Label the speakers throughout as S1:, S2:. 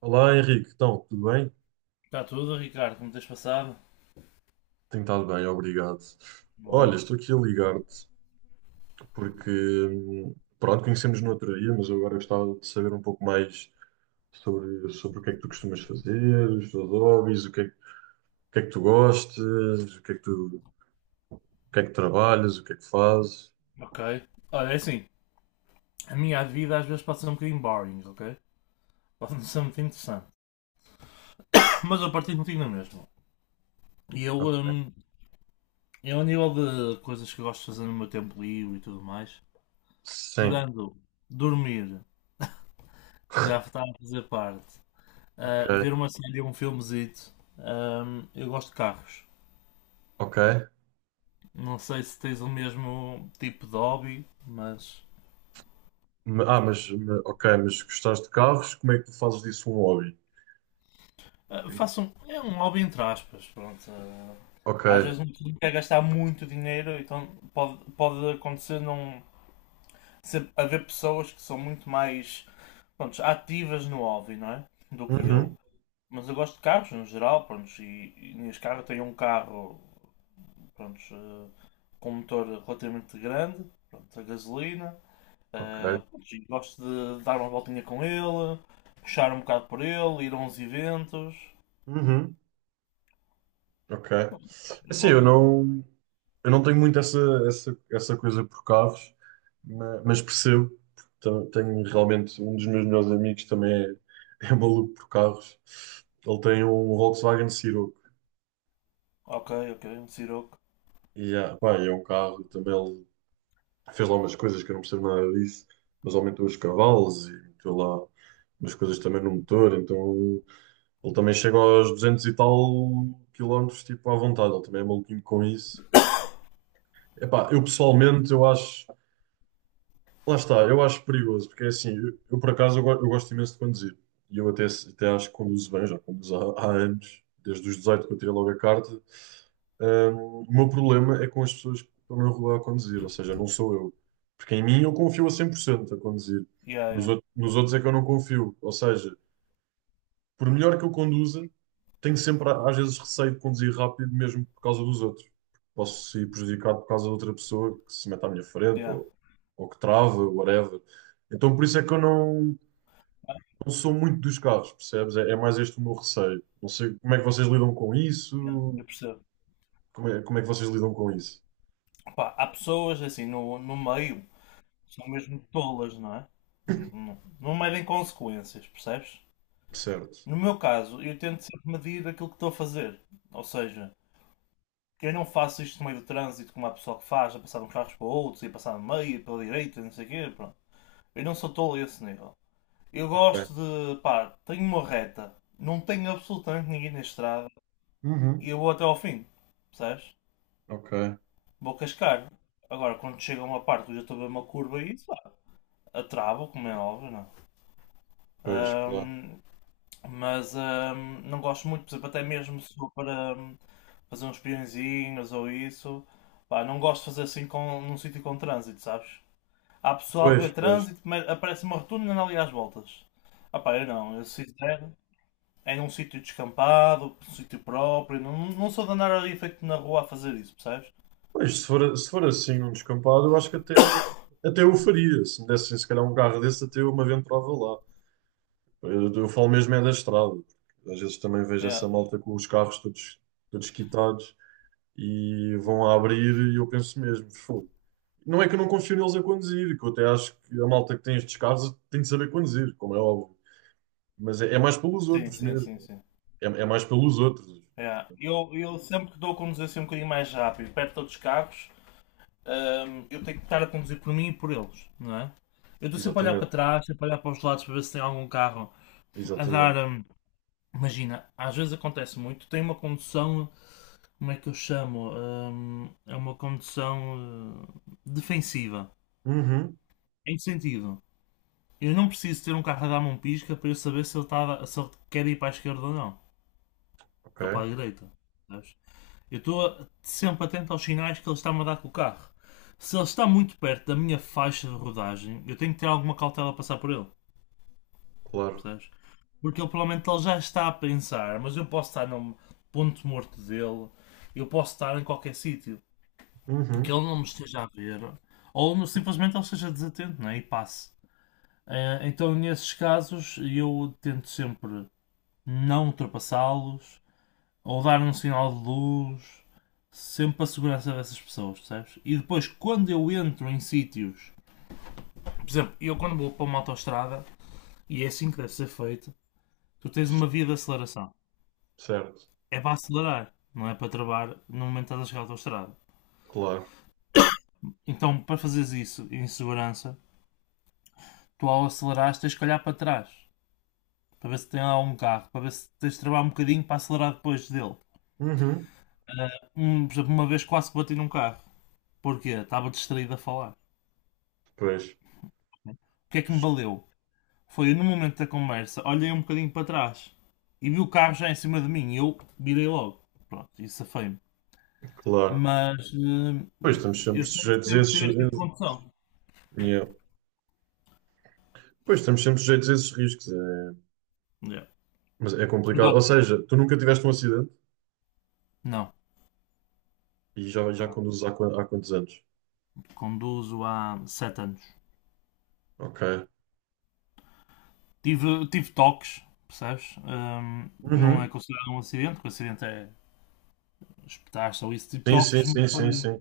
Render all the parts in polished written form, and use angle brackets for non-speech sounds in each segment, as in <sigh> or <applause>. S1: Olá Henrique, então, tudo bem?
S2: Está tudo, Ricardo? Como tens passado?
S1: Tenho estado bem, obrigado. Olha,
S2: Bom.
S1: estou aqui a ligar-te porque, hum, pronto, conhecemos no outro dia, mas eu agora gostava de saber um pouco mais sobre o que é que tu costumas fazer, os teus hobbies, o que é, que o que é que tu gostas, o que é que tu, o que é que trabalhas, o que é que fazes.
S2: Ok. Olha, é assim. A minha vida às vezes pode ser um bocadinho boring, ok? Pode não ser muito interessante. Mas eu partilho contigo na mesma. E eu,
S1: Ok.
S2: hum, eu, a nível de coisas que eu gosto de fazer no meu tempo livre e tudo mais,
S1: Sim,
S2: tirando dormir, que já está a fazer parte,
S1: ok,
S2: ver uma série ou um filmezito. Hum, eu gosto de carros.
S1: ok.
S2: Não sei se tens o mesmo tipo de hobby, mas.
S1: Ok, mas gostaste de carros, como é que tu fazes disso um hobby?
S2: É um hobby entre aspas, pronto.
S1: Ok.
S2: Às vezes um clube quer gastar muito dinheiro, então pode acontecer não ser, haver pessoas que são muito mais, pronto, ativas no hobby, não é? Do que eu.
S1: Uhum.
S2: Mas eu gosto de carros no geral, pronto, e neste carro eu tenho um carro, pronto, com um motor relativamente grande, pronto, a gasolina.
S1: Ok.
S2: Pronto, e gosto de dar uma voltinha com ele, puxar um bocado por ele, ir a uns eventos.
S1: Uhum. Ok. É
S2: Pronto, eu
S1: assim, eu
S2: gosto de.
S1: não, eu não tenho muito essa coisa por carros, mas percebo. Então, tenho realmente um dos meus melhores amigos também é, <laughs> é maluco por carros. Ele tem um Volkswagen Ciroc.
S2: Ok, ok, um Siroco.
S1: E ah, pá, é um carro também. Ele fez lá umas coisas que eu não percebo nada disso, mas aumentou os cavalos e meteu lá umas coisas também no motor. Então ele também chega aos 200 e tal quilómetros, tipo à vontade. Ele também é maluquinho com isso. Epá, eu pessoalmente eu acho. Lá está, eu acho perigoso, porque é assim, eu, por acaso eu gosto imenso de conduzir. E eu até, até acho que conduzo bem, já conduzo há anos, desde os 18 que eu tirei logo a carta. O meu problema é com as pessoas que estão na rua a conduzir, ou seja, não sou eu. Porque em mim eu confio a 100% a conduzir.
S2: Yeah,
S1: Nos,
S2: yeah,
S1: out- nos outros é que eu não confio. Ou seja, por melhor que eu conduza, tenho sempre, às vezes, receio de conduzir rápido, mesmo por causa dos outros. Posso ser prejudicado por causa de outra pessoa que se mete à minha frente,
S2: yeah.
S1: ou que trava, whatever. Então, por isso é que eu não sou muito dos carros, percebes? É, é mais este o meu receio. Não sei como é que vocês lidam com
S2: Yeah,
S1: isso,
S2: eu percebo.
S1: como é que vocês lidam com isso.
S2: Pá, há pessoas assim no meio que são mesmo tolas, não é? Não, não medem consequências, percebes?
S1: Certo,
S2: No meu caso, eu tento sempre medir aquilo que estou a fazer. Ou seja, que eu não faço isto no meio do trânsito como há pessoal que faz, a passar de uns carros para outros e passar no meio, e pela direita, e não sei o quê, pronto. Eu não sou tolo a esse nível. Eu
S1: ok.
S2: gosto de, pá, tenho uma reta, não tenho absolutamente ninguém na estrada
S1: Uhum.
S2: e eu vou até ao fim, percebes?
S1: Ok,
S2: Vou cascar. Agora, quando chega a uma parte que eu já estou a ver uma curva e isso, a trava, como é óbvio, não é?
S1: pois, claro.
S2: Ahm, mas, não gosto muito, por exemplo, até mesmo se for para fazer uns peõezinhos ou isso, pá, não gosto de fazer assim num sítio com trânsito, sabes? Há pessoal que
S1: Pois,
S2: vê
S1: pois.
S2: trânsito, mas aparece uma rotunda e anda ali às voltas. Ah pá, eu não, eu se fizer é num sítio descampado, num sítio próprio, não, não sou de andar ali feito na rua a fazer isso, percebes?
S1: Pois, se for assim num descampado, eu acho que até eu faria. Se me dessem, se calhar, um carro desse, até eu me aventurava lá. Eu falo mesmo é da estrada. Às vezes também vejo
S2: Yeah.
S1: essa malta com os carros todos, todos quitados e vão a abrir e eu penso mesmo, fogo. Não é que eu não confio neles a conduzir, que eu até acho que a malta que tem estes carros tem de saber conduzir, como é óbvio. Mas é, é mais pelos
S2: Sim,
S1: outros
S2: sim,
S1: mesmo.
S2: sim, sim.
S1: É, é mais pelos outros.
S2: Yeah. Eu sempre que dou a conduzir assim um bocadinho mais rápido, perto de outros carros, eu tenho que estar a conduzir por mim e por eles, não é? Eu estou sempre a olhar para
S1: Exatamente,
S2: trás, sempre a olhar para os lados para ver se tem algum carro a dar.
S1: exatamente.
S2: Imagina, às vezes acontece muito, tem uma condução. Como é que eu chamo? É uma condução, defensiva.
S1: Uhum,
S2: Em que sentido? Eu não preciso ter um carro a dar-me um pisca para eu saber se ele, se ele quer ir para a esquerda ou não.
S1: ok,
S2: Ou para a direita, sabes? Eu estou sempre atento aos sinais que ele está-me a dar com o carro. Se ele está muito perto da minha faixa de rodagem, eu tenho que ter alguma cautela a passar por ele,
S1: claro.
S2: percebes? Porque ele provavelmente ele já está a pensar, mas eu posso estar no ponto morto dele, eu posso estar em qualquer sítio, que
S1: Uhum,
S2: ele não me esteja a ver, ou simplesmente ele esteja desatento, né? E passe. Então, nesses casos, eu tento sempre não ultrapassá-los, ou dar um sinal de luz, sempre para a segurança dessas pessoas, percebes? E depois, quando eu entro em sítios, por exemplo, eu quando vou para uma autoestrada, e é assim que deve ser feito, tu tens uma via de aceleração.
S1: certo.
S2: É para acelerar, não é para travar no momento que estás a chegar à autoestrada.
S1: Claro.
S2: Então, para fazeres isso em segurança, tu ao acelerares tens que olhar para trás, para ver se tem lá um carro, para ver se tens de travar um bocadinho para acelerar depois dele.
S1: Uhum.
S2: Por exemplo, uma vez quase bati num carro. Porquê? Estava distraído a falar. O
S1: Pois,
S2: que é que me valeu? Foi no momento da conversa, olhei um bocadinho para trás e vi o carro já em cima de mim e eu virei logo. Pronto, isso safei-me.
S1: claro.
S2: Mas
S1: Pois estamos sempre
S2: eu tento
S1: sujeitos a
S2: sempre
S1: esses.
S2: ter este tipo de condução.
S1: Yeah. Pois estamos sempre sujeitos a esses riscos. É...
S2: Yeah.
S1: Mas é complicado. Ou
S2: Agora,
S1: seja, tu nunca tiveste um acidente
S2: não,
S1: e já, já
S2: não.
S1: conduzes há, há quantos anos?
S2: Conduzo há 7 anos.
S1: Ok.
S2: Tive, tive toques, percebes? Não
S1: Uhum.
S2: é considerado um acidente, porque o acidente é espetar-se ou isso, tipo
S1: Sim, sim,
S2: toques,
S1: sim, sim, sim.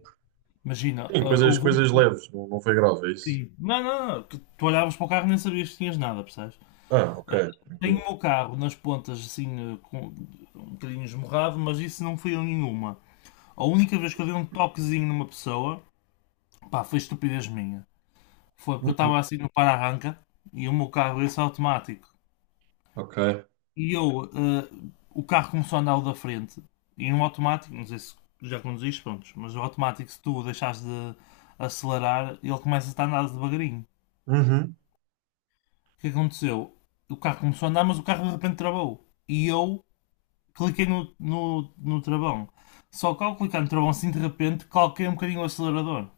S2: Imagina,
S1: Sim,
S2: ah,
S1: coisas,
S2: houve
S1: coisas
S2: um.
S1: leves, não, não foi grave, é isso?
S2: Sim. Não, não, não, tu olhavas para o carro e nem sabias que tinhas nada, percebes?
S1: Ah, ok,
S2: Tenho
S1: tranquilo.
S2: o meu carro nas pontas assim, com um bocadinho esmorrado, mas isso não foi a nenhuma. A única vez que eu dei um toquezinho numa pessoa, pá, foi estupidez minha. Foi porque eu
S1: Uhum.
S2: estava assim no para-arranca e o meu carro esse é automático.
S1: Ok.
S2: E eu, o carro começou a andar o da frente. E no automático, não sei se já conduziste, pronto, mas o automático, se tu o deixares de acelerar, ele começa a andar devagarinho.
S1: Uhum.
S2: O que aconteceu? O carro começou a andar, mas o carro de repente travou. E eu cliquei no travão. Só que ao clicar no travão assim de repente, calquei um bocadinho o acelerador.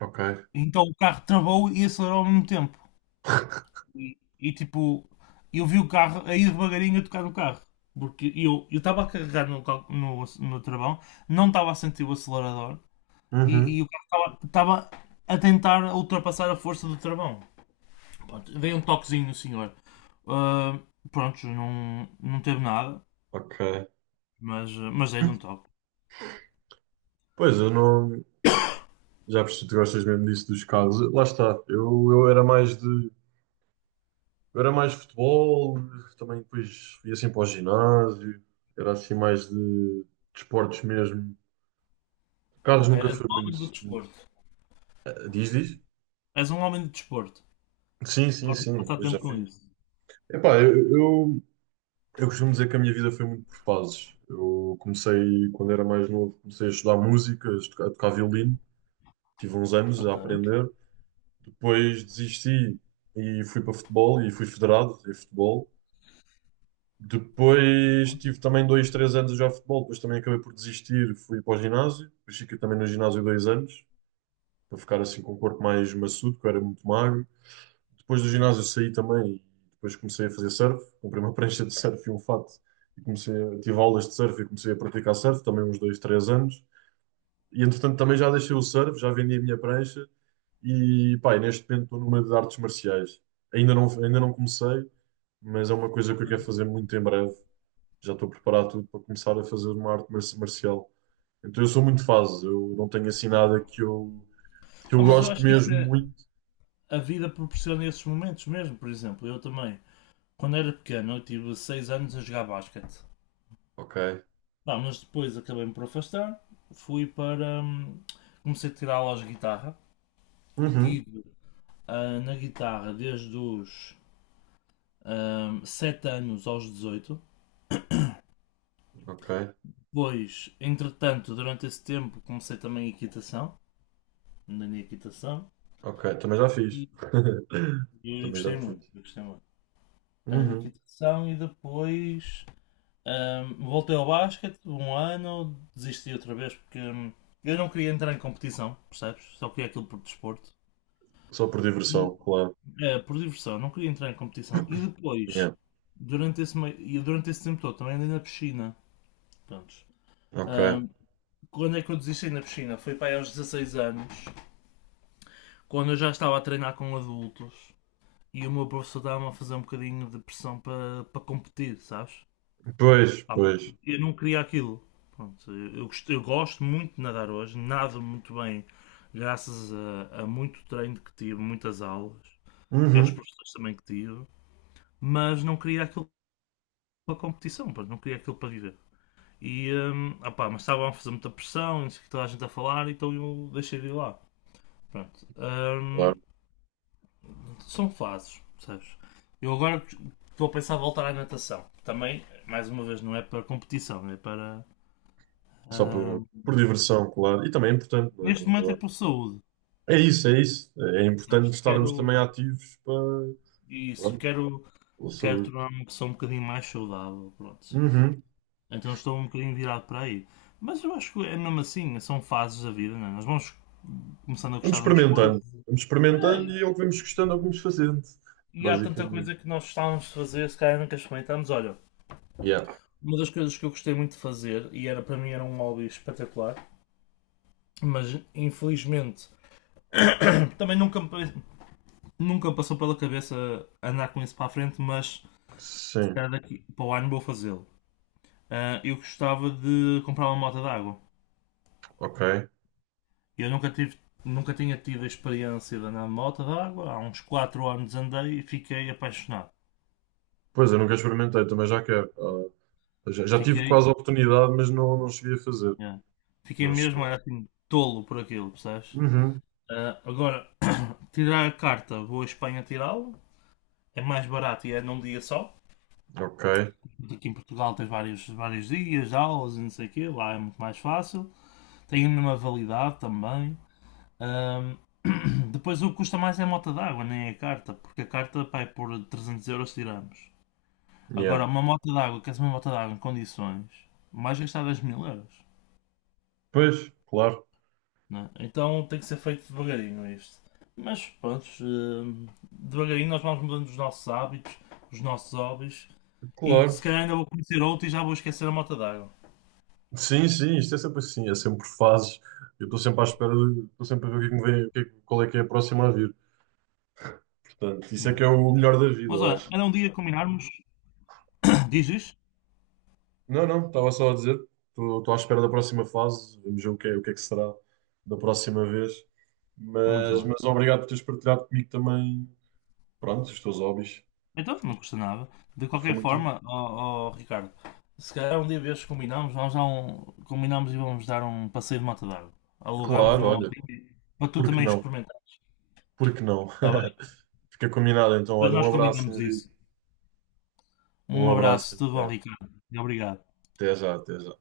S1: Ok.
S2: Então o carro travou e acelerou ao mesmo tempo. E, tipo, eu vi o carro aí devagarinho a tocar no carro. Porque eu estava a carregar no travão, não estava a sentir o acelerador
S1: Uhum.
S2: e o carro estava a tentar ultrapassar a força do travão. Pronto, veio um toquezinho no senhor. Ah, pronto, não, não teve nada,
S1: Ok.
S2: mas dei-lhe um toque.
S1: Pois eu não. Já percebi que tu gostas mesmo disso dos carros. Lá está. Eu era mais de. Eu era mais futebol, também depois ia assim para o ginásio, era assim mais de, esportes mesmo. Carlos
S2: Ok,
S1: nunca
S2: é o
S1: foi muito,
S2: homem do
S1: muito-
S2: desporto.
S1: Ah, Diz, diz?
S2: És um homem de desporto.
S1: Sim, sim,
S2: Gosto de
S1: sim,
S2: passar
S1: eu já
S2: tempo com
S1: fui.
S2: isso.
S1: Epá, eu costumo dizer que a minha vida foi muito por fases. Eu comecei, quando era mais novo, comecei a estudar música, a tocar violino, tive uns anos a
S2: Ok.
S1: aprender. Depois desisti e fui para futebol e fui federado em futebol. Depois
S2: Boa.
S1: tive também dois, três anos a jogar futebol, depois também acabei por desistir, fui para o ginásio, depois fiquei também no ginásio 2 anos, para ficar assim com o corpo mais maçudo, que eu era muito magro. Depois do
S2: Ok.
S1: ginásio saí também e depois comecei a fazer surf, comprei uma <laughs> prancha de surf e um fato, e comecei a, tive aulas de surf e comecei a praticar surf, também uns dois, três anos. E entretanto também já deixei o surf, já vendi a minha prancha e pá, e neste momento estou numa de artes marciais. Ainda não comecei, mas é uma coisa que
S2: Ok.
S1: eu quero fazer muito em breve já estou preparado tudo para começar a fazer uma arte marcial. Então eu sou muito fase, eu não tenho assim
S2: Yeah.
S1: nada que eu, que
S2: Ah,
S1: eu
S2: mas eu
S1: gosto
S2: acho que isso
S1: mesmo
S2: é.
S1: muito.
S2: A vida proporciona esses momentos mesmo, por exemplo, eu também. Quando era pequeno, eu tive 6 anos a jogar basquete.
S1: Ok,
S2: Pá, mas depois acabei-me por afastar. Fui para. Comecei a tirar aulas de guitarra. E
S1: Uhum,
S2: tive na guitarra desde os 7 anos aos 18.
S1: ok,
S2: Depois, entretanto, durante esse tempo, comecei também a equitação. Andei na equitação.
S1: ok. Também já fiz.
S2: E
S1: <laughs>
S2: E eu
S1: Também já
S2: gostei muito,
S1: fiz.
S2: eu gostei muito. A
S1: Uhum.
S2: equitação e depois voltei ao basquete um ano, desisti outra vez porque eu não queria entrar em competição, percebes? Só queria aquilo por desporto.
S1: Só por
S2: E,
S1: diversão, claro.
S2: por diversão, não queria entrar em competição. E
S1: Yeah.
S2: depois, e durante esse tempo todo, também andei na piscina. Prontos.
S1: Ok.
S2: Ahm, Quando é que eu desisti na piscina? Foi para aí aos 16 anos, quando eu já estava a treinar com adultos e o meu professor estava-me a fazer um bocadinho de pressão para competir, sabes?
S1: Pois,
S2: Pá, mas
S1: pois.
S2: eu não queria aquilo. Pronto, eu gosto muito de nadar hoje, nado muito bem, graças a muito treino que tive, muitas aulas e aos
S1: Uhum.
S2: professores também que tive, mas não queria aquilo para competição, pá, não queria aquilo para viver. E, opá, mas estavam a fazer muita pressão, e não sei o que toda a gente a falar, então eu deixei de ir lá. Pronto,
S1: Claro.
S2: são fases, percebes? Eu agora estou a pensar em voltar à natação. Também, mais uma vez, não é para competição, é para.
S1: Só
S2: Hum,
S1: por diversão, claro. E também é importante, não é?
S2: Neste
S1: Na
S2: momento é
S1: verdade.
S2: por saúde,
S1: É isso, é isso. É importante
S2: sabes?
S1: estarmos
S2: Quero
S1: também ativos para,
S2: isso,
S1: pronto,
S2: quero,
S1: pela
S2: quero
S1: saúde.
S2: tornar-me uma pessoa um bocadinho mais saudável, pronto.
S1: Uhum.
S2: Então estou um bocadinho virado para aí. Mas eu acho que é mesmo assim, são fases da vida, não é? Nós vamos começando a
S1: Vamos
S2: gostar de umas coisas.
S1: experimentando. Vamos experimentando
S2: É,
S1: e é o que vamos gostando, é o que vamos fazendo.
S2: e há tanta
S1: Basicamente.
S2: coisa que nós gostávamos de fazer, se calhar nunca experimentámos. Olha,
S1: Yeah.
S2: uma das coisas que eu gostei muito de fazer, e era para mim era um hobby espetacular, mas infelizmente <coughs> <clears throat> também nunca me passou pela cabeça andar com isso para a frente, mas se
S1: Sim,
S2: calhar daqui para o ano vou fazê-lo. Eu gostava de comprar uma moto d'água.
S1: ok.
S2: Eu nunca tive, nunca tinha tido a experiência de andar de moto d'água. Há uns 4 anos andei e fiquei apaixonado.
S1: Pois, eu nunca experimentei, também já quero. Ah, já tive
S2: Fiquei,
S1: quase a oportunidade, mas não cheguei a fazer.
S2: yeah. Fiquei
S1: Não cheguei.
S2: mesmo, era assim, tolo por aquilo, percebes?
S1: Uhum.
S2: Ah, agora, tirar a carta, vou à Espanha tirá-la. É mais barato e é num dia só.
S1: Ok.
S2: Aqui em Portugal tens vários, vários dias, aulas e não sei o quê. Lá é muito mais fácil. Tem a mesma validade também. Ahm, <clears throat> <coughs> Depois o que custa mais é a moto d'água, nem é a carta, porque a carta pá, é por 300 euros tiramos. Agora,
S1: Yeah.
S2: uma moto d'água, que queres uma moto d'água em condições, mais gastar 10 mil euros,
S1: Pois, claro.
S2: né? Então tem que ser feito devagarinho isto. Mas pronto, devagarinho nós vamos mudando os nossos hábitos, os nossos hobbies, e se
S1: Claro.
S2: calhar ainda vou conhecer outro e já vou esquecer a moto d'água.
S1: Sim, sim, isto é sempre assim, é sempre fases. Eu estou sempre à espera, estou sempre a ver o que é que me vem, o que é que- qual é que é a próxima a vir. Portanto, isso é
S2: Yeah.
S1: que é o melhor da vida,
S2: Mas
S1: eu
S2: olha,
S1: acho.
S2: era um dia combinarmos. <coughs> Dizes?
S1: Não, não, estava só a dizer, estou à espera da próxima fase, vamos ver o que é que será da próxima vez.
S2: Muito
S1: Mas,
S2: bom.
S1: mas obrigado por teres partilhado comigo também, pronto, os teus hobbies.
S2: Então, não custa nada. De
S1: Foi
S2: qualquer
S1: muito.
S2: forma, ó, ó, Ricardo, se calhar um dia destes combinamos, vamos dar um, combinamos e vamos dar um passeio de moto d'água. Alugamos
S1: Claro,
S2: uma
S1: olha,
S2: motinha para tu
S1: por que
S2: também
S1: não?
S2: experimentar,
S1: Por que não?
S2: está bem?
S1: <laughs> Fica combinado então,
S2: Depois
S1: olha, um
S2: nós
S1: abraço,
S2: combinamos
S1: Henrique.
S2: isso.
S1: Um
S2: Um
S1: abraço.
S2: abraço, tudo bom, Ricardo? E obrigado.
S1: Até já, até já.